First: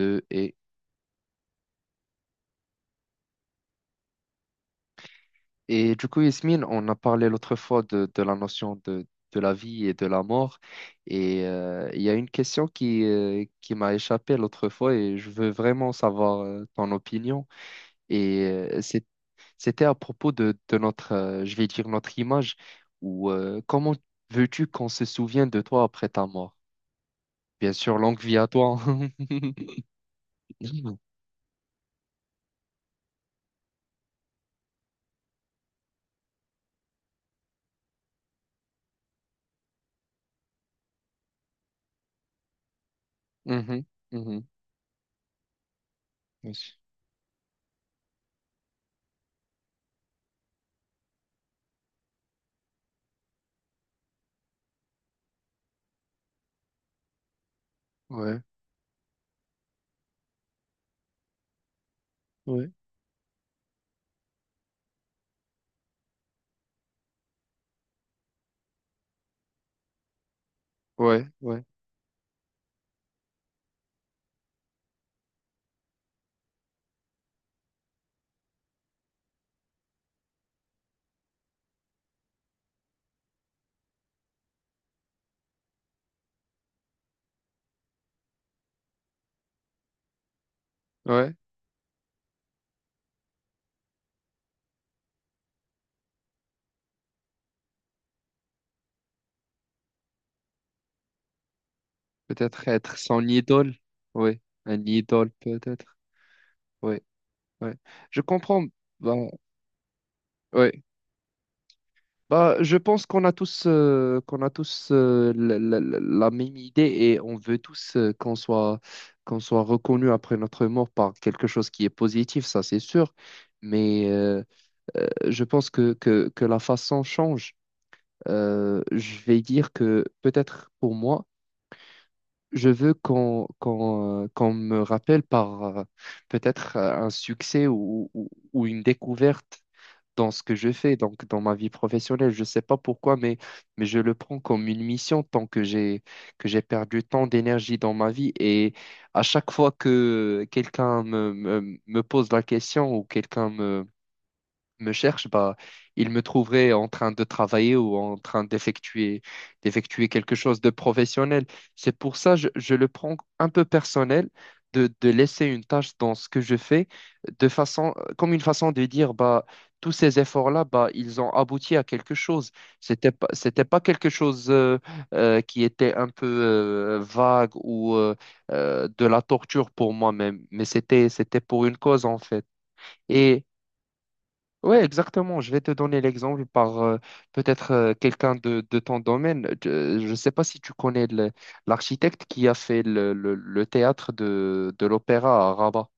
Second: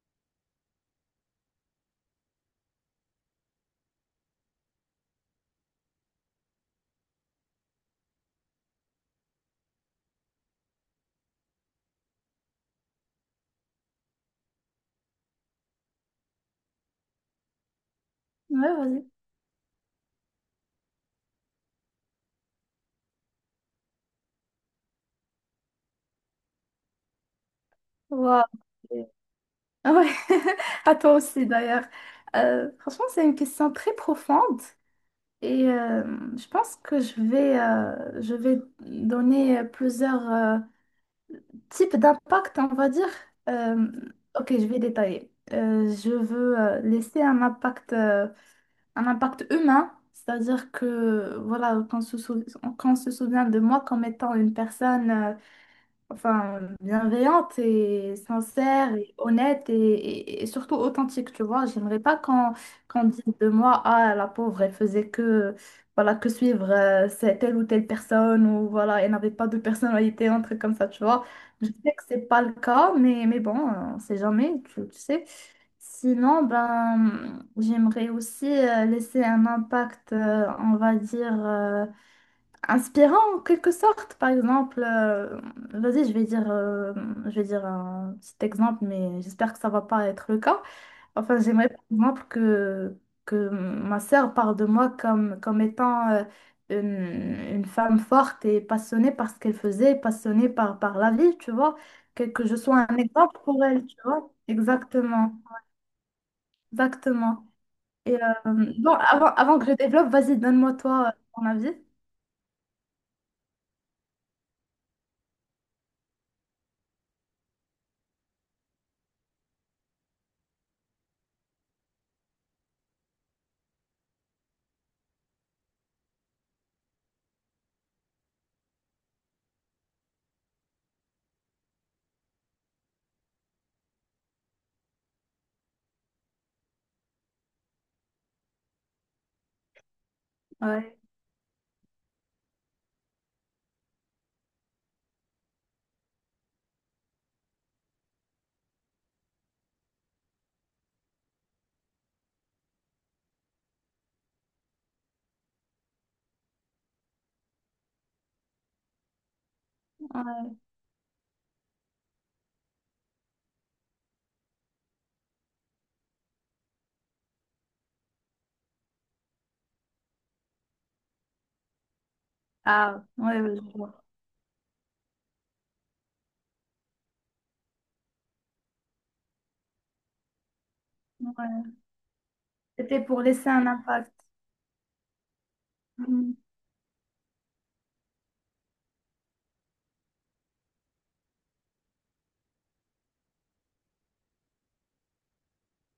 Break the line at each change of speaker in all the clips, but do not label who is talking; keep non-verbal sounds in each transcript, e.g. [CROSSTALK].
Euh, et, du coup, Yasmine, on a parlé l'autre fois de la notion de la vie et de la mort. Il y a une question qui m'a échappé l'autre fois et je veux vraiment savoir ton opinion. Et
Ouais,
euh,
vas-y.
c'est- C'était à propos de notre, je vais dire, notre image ou comment veux-tu qu'on se souvienne de toi après ta mort? Bien sûr, longue vie à
Waouh.
toi. [LAUGHS]
Ah ouais. [LAUGHS] À
Mhm,
toi aussi d'ailleurs. Franchement, c'est une question très profonde et je pense que je vais donner plusieurs types d'impact, on va dire.
mhm,
Euh,
mhm.
ok, je vais détailler. Je veux laisser un impact humain, c'est-à-dire que voilà, qu'on se souvient de moi comme étant une personne. Enfin, bienveillante et
Ouais,
sincère et honnête et surtout authentique, tu vois. J'aimerais pas qu'on
ouais,
qu'on dise de moi, ah, la pauvre, elle faisait que, voilà, que suivre telle ou telle personne ou voilà, elle n'avait pas de personnalité, un truc comme ça, tu vois.
ouais, ouais,
Je sais que c'est pas le cas, mais bon, on sait jamais, tu sais. Sinon, ben, j'aimerais aussi laisser un impact, on va dire. Inspirant en quelque sorte, par exemple, vas-y, je vais dire un petit exemple, mais j'espère que ça va pas être le cas.
ouais.
Enfin, j'aimerais par exemple que ma sœur parle de moi comme, comme étant une, une femme forte et passionnée par ce qu'elle faisait, passionnée par, par la vie, tu vois, que je
Peut-être
sois un
être son
exemple pour
idole.
elle, tu vois.
Oui, un idole
Exactement,
peut-être. Oui,
exactement.
oui.
Et
Je comprends.
bon,
Bah,
avant, avant que je développe, vas-y, donne-moi
oui.
toi ton avis.
Bah, je pense qu'on a tous, la même idée et on veut tous qu'on soit reconnu après notre mort par quelque chose qui est positif, ça c'est sûr. Mais je pense que la façon change. Je vais dire que peut-être pour moi, je veux qu'on me rappelle par peut-être un succès ou une découverte dans ce que je fais,
Ouais.
donc dans ma vie professionnelle. Je ne sais pas pourquoi, mais je le prends comme une mission tant que j'ai perdu tant d'énergie dans ma vie. Et à chaque fois que me pose la question ou quelqu'un me cherche, bah, il me trouverait en train de travailler ou en train d'effectuer quelque chose de professionnel. C'est pour ça je le prends un peu personnel de laisser une tâche dans ce que je fais de façon comme une façon de dire bah tous ces efforts-là bah ils ont abouti à quelque chose.
Ah, ouais, ouais, je
C'était pas
vois.
quelque chose qui était un peu vague ou de la torture pour moi-même, mais c'était
Ouais.
pour une cause en fait.
C'était pour
Et
laisser un impact.
Ouais, exactement. Je vais te donner
Mhm.
l'exemple par peut-être quelqu'un de ton domaine. Je ne sais pas si tu connais l'architecte qui a fait le théâtre de l'opéra à Rabat.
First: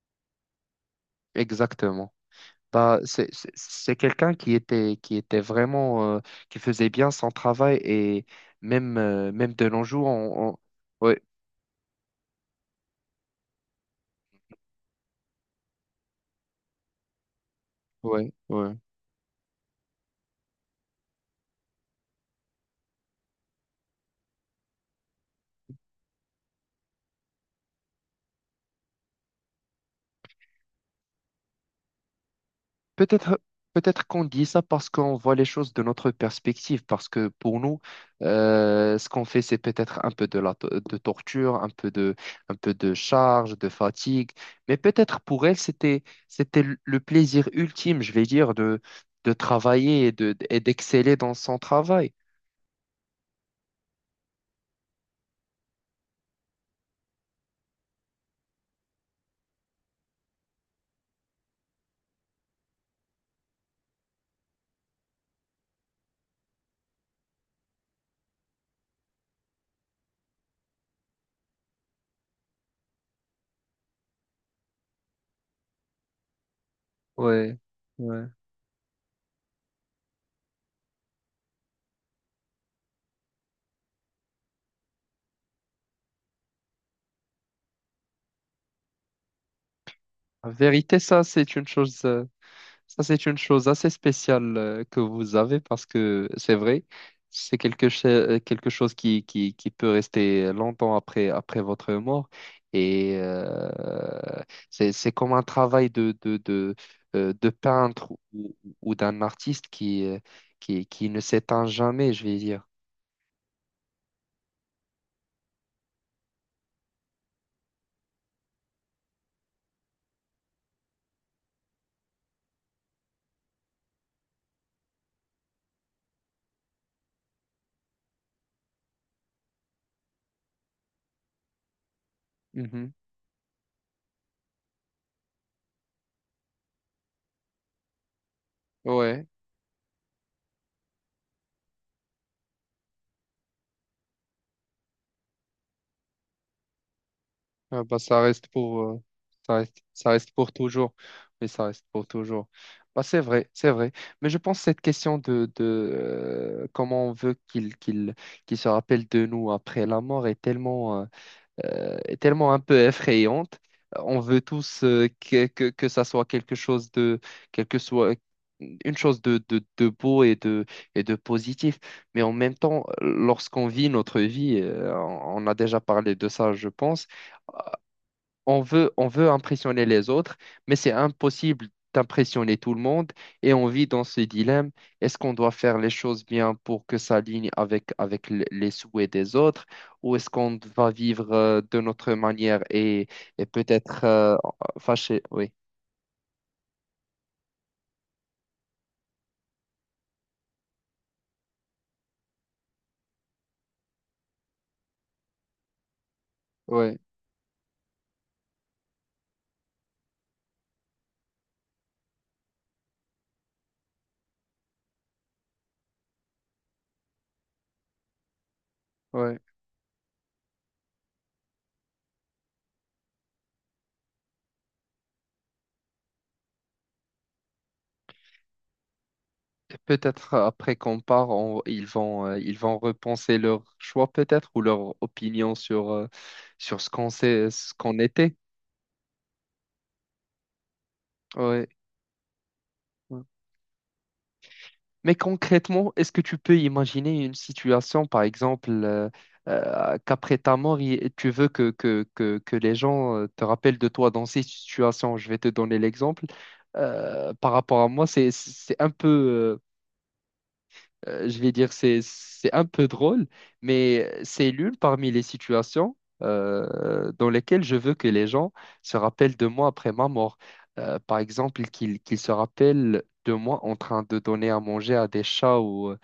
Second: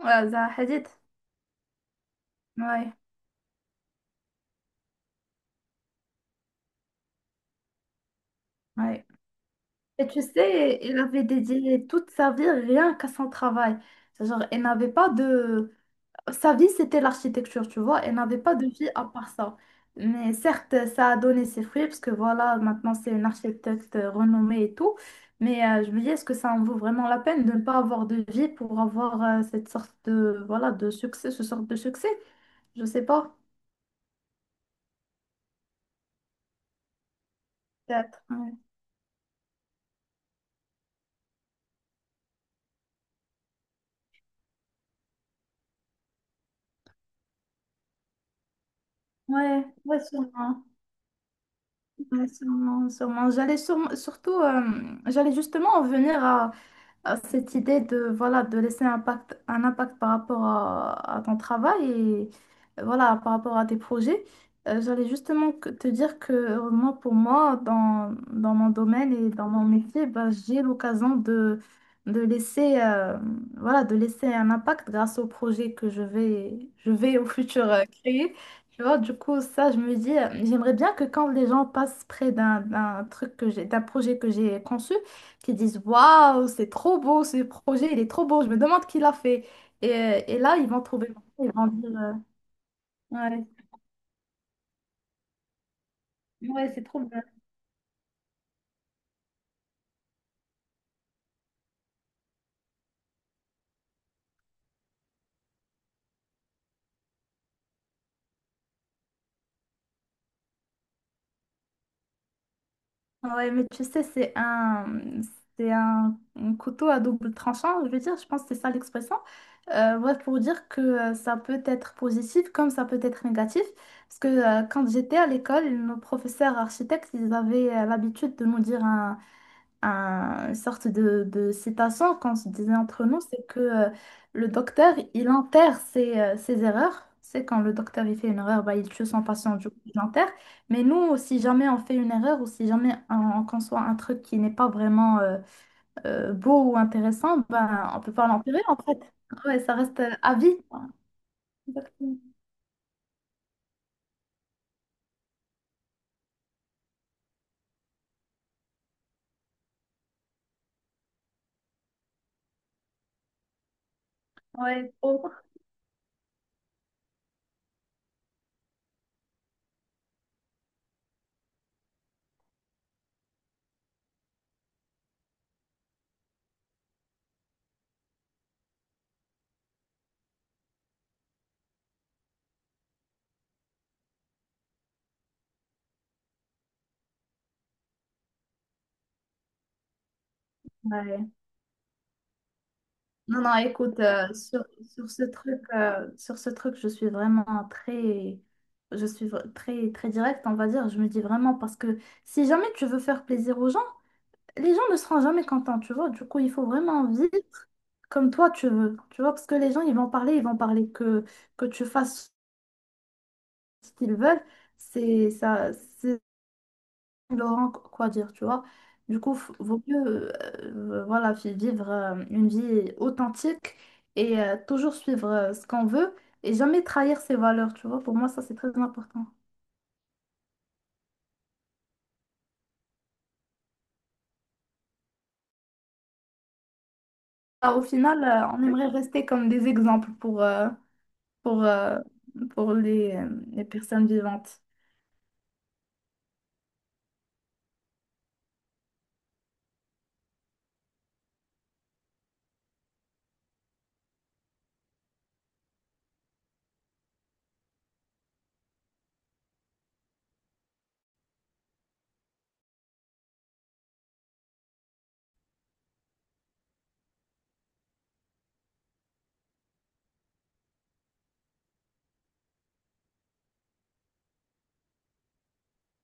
Ouais, Zaha Hadid.
Exactement.
Ouais,
Bah, c'est quelqu'un qui était vraiment, qui faisait bien son travail et même,
ouais.
même de nos jours,
Et tu sais, il
ouais,
avait dédié toute sa vie rien qu'à son travail. Genre, elle n'avait pas de... Sa vie, c'était l'architecture, tu vois. Elle
ouais,
n'avait pas de
ouais.
vie à part ça. Mais certes, ça a donné ses fruits, parce que voilà, maintenant, c'est une architecte renommée et tout. Mais je me dis, est-ce que ça en vaut vraiment la peine de ne pas avoir de vie pour avoir cette sorte de, voilà, de succès, ce sorte de succès? Je sais pas.
Peut-être, peut-être qu'on dit ça parce qu'on voit les choses de notre perspective, parce que pour nous,
Théâtre, ouais.
ce qu'on fait, c'est peut-être un peu de de torture, un peu de charge, de fatigue, mais peut-être pour elle, c'était le plaisir ultime, je vais dire, de
Ouais, ouais,
travailler et
sûrement.
d'exceller dans son travail.
Ouais, sûrement, sûrement. Surtout, j'allais justement en venir à, cette idée de, voilà, de laisser un impact par rapport à ton travail et voilà, par rapport à tes projets. J'allais justement te dire que moi, pour moi, dans, dans mon domaine et dans mon métier, bah, j'ai l'occasion de laisser, voilà, de laisser un impact grâce au projet que je vais au
Ouais,
futur
ouais.
créer. Tu vois, du coup, ça, je me dis, j'aimerais bien que quand les gens passent près d'un truc que j'ai, d'un projet que j'ai conçu, qui disent waouh, c'est trop beau ce projet, il est trop beau, je me demande qui l'a fait. Et
En
là, ils vont
vérité,
trouver,
ça,
ils
c'est une
vont dire
chose. Ça, c'est une
ouais,
chose assez spéciale que vous avez parce que c'est
ouais, c'est
vrai,
trop bien.
quelque chose qui peut rester longtemps après, après votre mort. Et euh, c'est comme un travail de peintre ou d'un artiste qui ne s'éteint jamais, je vais dire.
Ouais, mais tu sais, c'est un couteau à double tranchant, je veux dire, je pense que c'est ça l'expression. Ouais, pour dire que ça peut être positif comme ça peut être négatif. Parce que quand j'étais à l'école, nos professeurs architectes, ils avaient l'habitude de nous dire une sorte de citation qu'on se disait
Mhm.
entre nous, c'est que le docteur, il enterre ses, ses erreurs. C'est quand le docteur il fait une erreur, bah, il tue son
Ouais.
patient, du coup, il l'enterre. Mais nous, si jamais on fait une erreur ou si jamais on, on conçoit un truc qui n'est pas vraiment beau ou intéressant,
Ah
ben,
bah,
on peut pas l'enterrer en fait. Ouais, ça reste
ça reste
à
pour
vie.
toujours. Oui, ça reste pour
Exactement.
toujours. Bah, c'est vrai, c'est vrai. Mais je pense que cette question de comment on veut qu'il se rappelle de nous après la mort est tellement un peu effrayante. On veut tous
Ouais, trop.
que ça soit quelque chose de... quelque soit une chose de beau et de positif. Mais en même temps, lorsqu'on vit notre vie, on a déjà parlé de ça, je pense on veut impressionner les autres, mais c'est impossible d'impressionner tout le monde et on vit dans ce dilemme. Est-ce qu'on doit faire les choses bien pour que ça aligne avec, avec les souhaits des autres ou est-ce qu'on va
Ouais.
vivre de notre manière
Non,
et
non, écoute,
peut-être
sur,
fâché, oui.
sur ce truc, je suis vraiment très, je suis très, très directe, on va dire. Je me dis vraiment parce que si jamais tu veux faire plaisir aux gens, les gens ne seront jamais contents, tu vois. Du coup, il faut
Ouais,
vraiment vivre comme toi tu veux, tu vois, parce que les gens, ils vont parler que tu fasses ce qu'ils veulent. C'est ça, Laurent, quoi dire, tu vois. Du coup,
ouais.
vaut mieux voilà, vivre une vie authentique et toujours suivre ce qu'on veut et jamais trahir ses valeurs, tu vois. Pour moi, ça, c'est très important.
Peut-être après qu'on part, ils vont repenser leur choix peut-être ou leur opinion sur, sur ce qu'on sait, ce
Ah, au
qu'on
final,
était.
on aimerait rester comme des exemples pour,
Ouais.
euh, pour les personnes vivantes.
Mais concrètement, est-ce que tu peux imaginer une situation, par exemple, qu'après ta mort, tu veux que les gens te rappellent de toi dans ces situations? Je vais te donner l'exemple. Par rapport à moi, c'est un peu, je vais dire, c'est un peu drôle, mais c'est l'une parmi les situations dans lesquelles je veux que les gens se rappellent de moi après ma mort. Par exemple, qu'ils se rappellent de moi en train de donner à manger à des chats ou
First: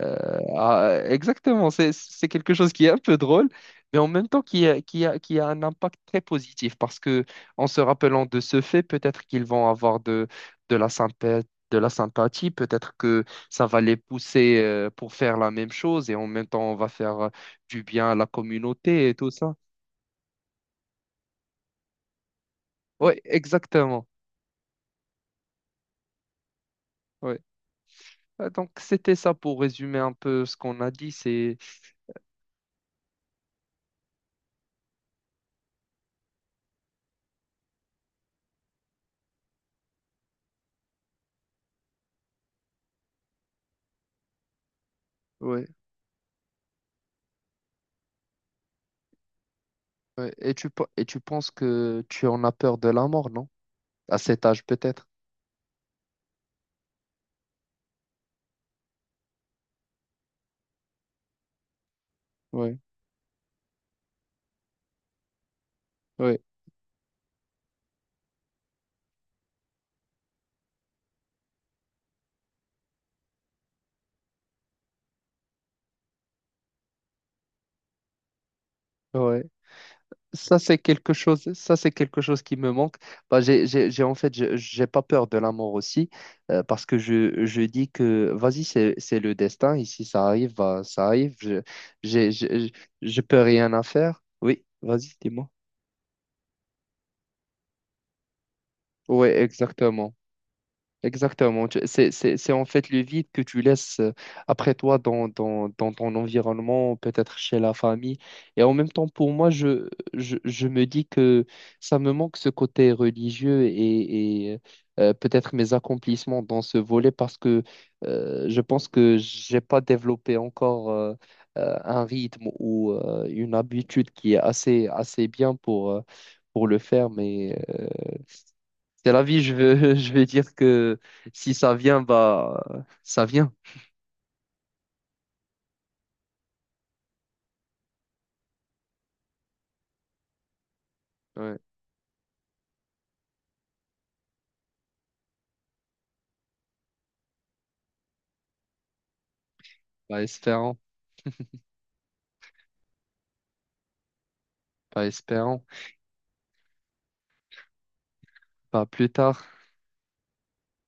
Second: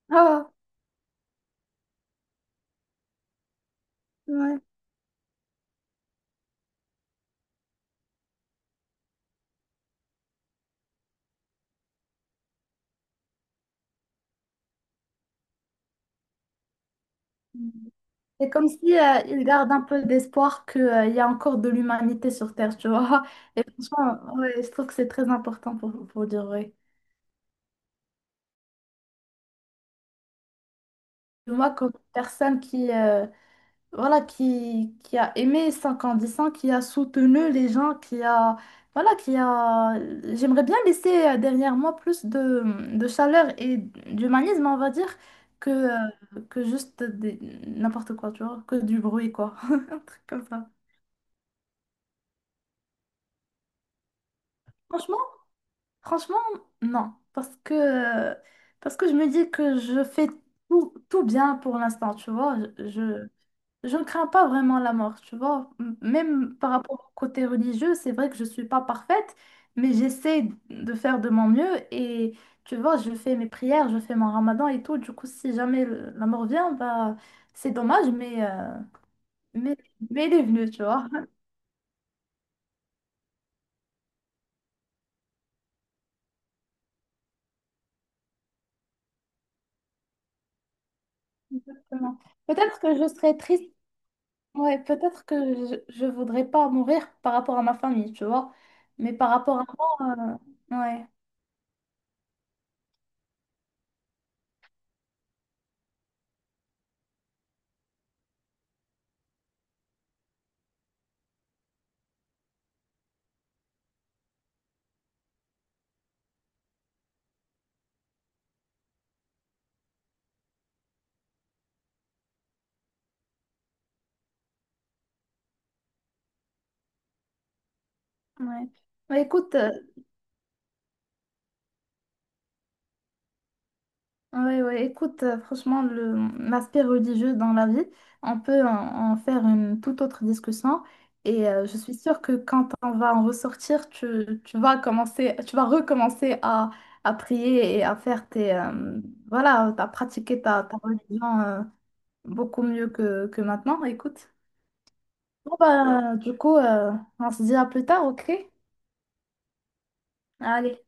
Ah,
exactement, c'est quelque chose qui est un peu drôle, mais en même temps
ouais.
qui a un impact très positif parce que en se rappelant de ce fait, peut-être qu'ils vont avoir de la sympathie, peut-être que ça va les pousser pour faire la même chose et en même temps, on va faire du bien à la
C'est comme si
communauté et tout
ils
ça.
gardent un peu d'espoir qu'il y a encore de l'humanité sur Terre, tu
Oui,
vois. Et
exactement.
franchement, ouais, je trouve que c'est très important pour dire vrai.
Ouais. Ah, donc c'était ça pour résumer un peu ce qu'on a dit. C'est...
Moi, comme personne qui, voilà, qui a aimé 50 ans, qui a soutenu les gens, qui a, voilà, qui a, j'aimerais bien laisser derrière moi plus de chaleur et d'humanisme, on va dire,
Ouais,
que juste des- n'importe quoi, tu vois, que du bruit, quoi. [LAUGHS] Un truc
ouais.
comme
Et
ça.
tu penses que tu en as peur de la mort, non? À cet âge, peut-être.
Franchement, franchement, non. Euh, parce que je me dis que je fais tout, tout bien pour l'instant, tu vois.
Oui,
Je ne crains pas vraiment la mort, tu vois.
oui,
Même par rapport au côté religieux, c'est vrai que je ne suis pas parfaite, mais j'essaie de faire de mon mieux et tu vois, je fais mes prières, je fais mon ramadan et tout. Du coup, si jamais la mort vient, bah, c'est dommage, mais,
oui.
mais, mais elle est
Ça,
venue,
c'est
tu vois.
quelque
[LAUGHS]
chose, ça, c'est quelque chose qui me manque. Bah, en fait, j'ai pas peur de la mort aussi, parce que je dis que, vas-y, c'est le destin. Ici, ça arrive, bah, ça arrive. Je,
Exactement.
j'ai,
Peut-être que je
je
serais
peux
triste,
rien à faire. Oui,
ouais,
vas-y,
peut-être que
dis-moi.
je ne voudrais pas mourir par rapport à ma famille, tu vois. Mais
Oui,
par rapport à
exactement.
moi, ouais,
Exactement. C'est en fait le vide que tu laisses après toi dans, dans, dans ton environnement, peut-être chez la famille. Et en même temps, pour moi, je me dis que ça me manque ce côté religieux et peut-être mes accomplissements dans ce volet parce que je pense que j'ai pas développé encore un rythme ou une habitude qui est assez, assez bien pour le faire. Mais
ouais.
c'est
Bah,
la vie, je
écoute.
veux, [LAUGHS] je vais dire que si ça vient, bah, ça vient.
Oui, oui, écoute, franchement, le, l'aspect religieux dans la vie, on peut en, en faire une toute autre discussion. Et
Ouais,
je suis sûre que quand on va en ressortir, tu vas commencer, tu vas recommencer à prier et à faire tes, voilà, à
pas
pratiquer ta, ta
espérant,
religion beaucoup mieux que maintenant. Écoute,
pas
bon,
espérant,
bah, du coup, on se dit à plus tard, ok?
pas plus tard.
Allez.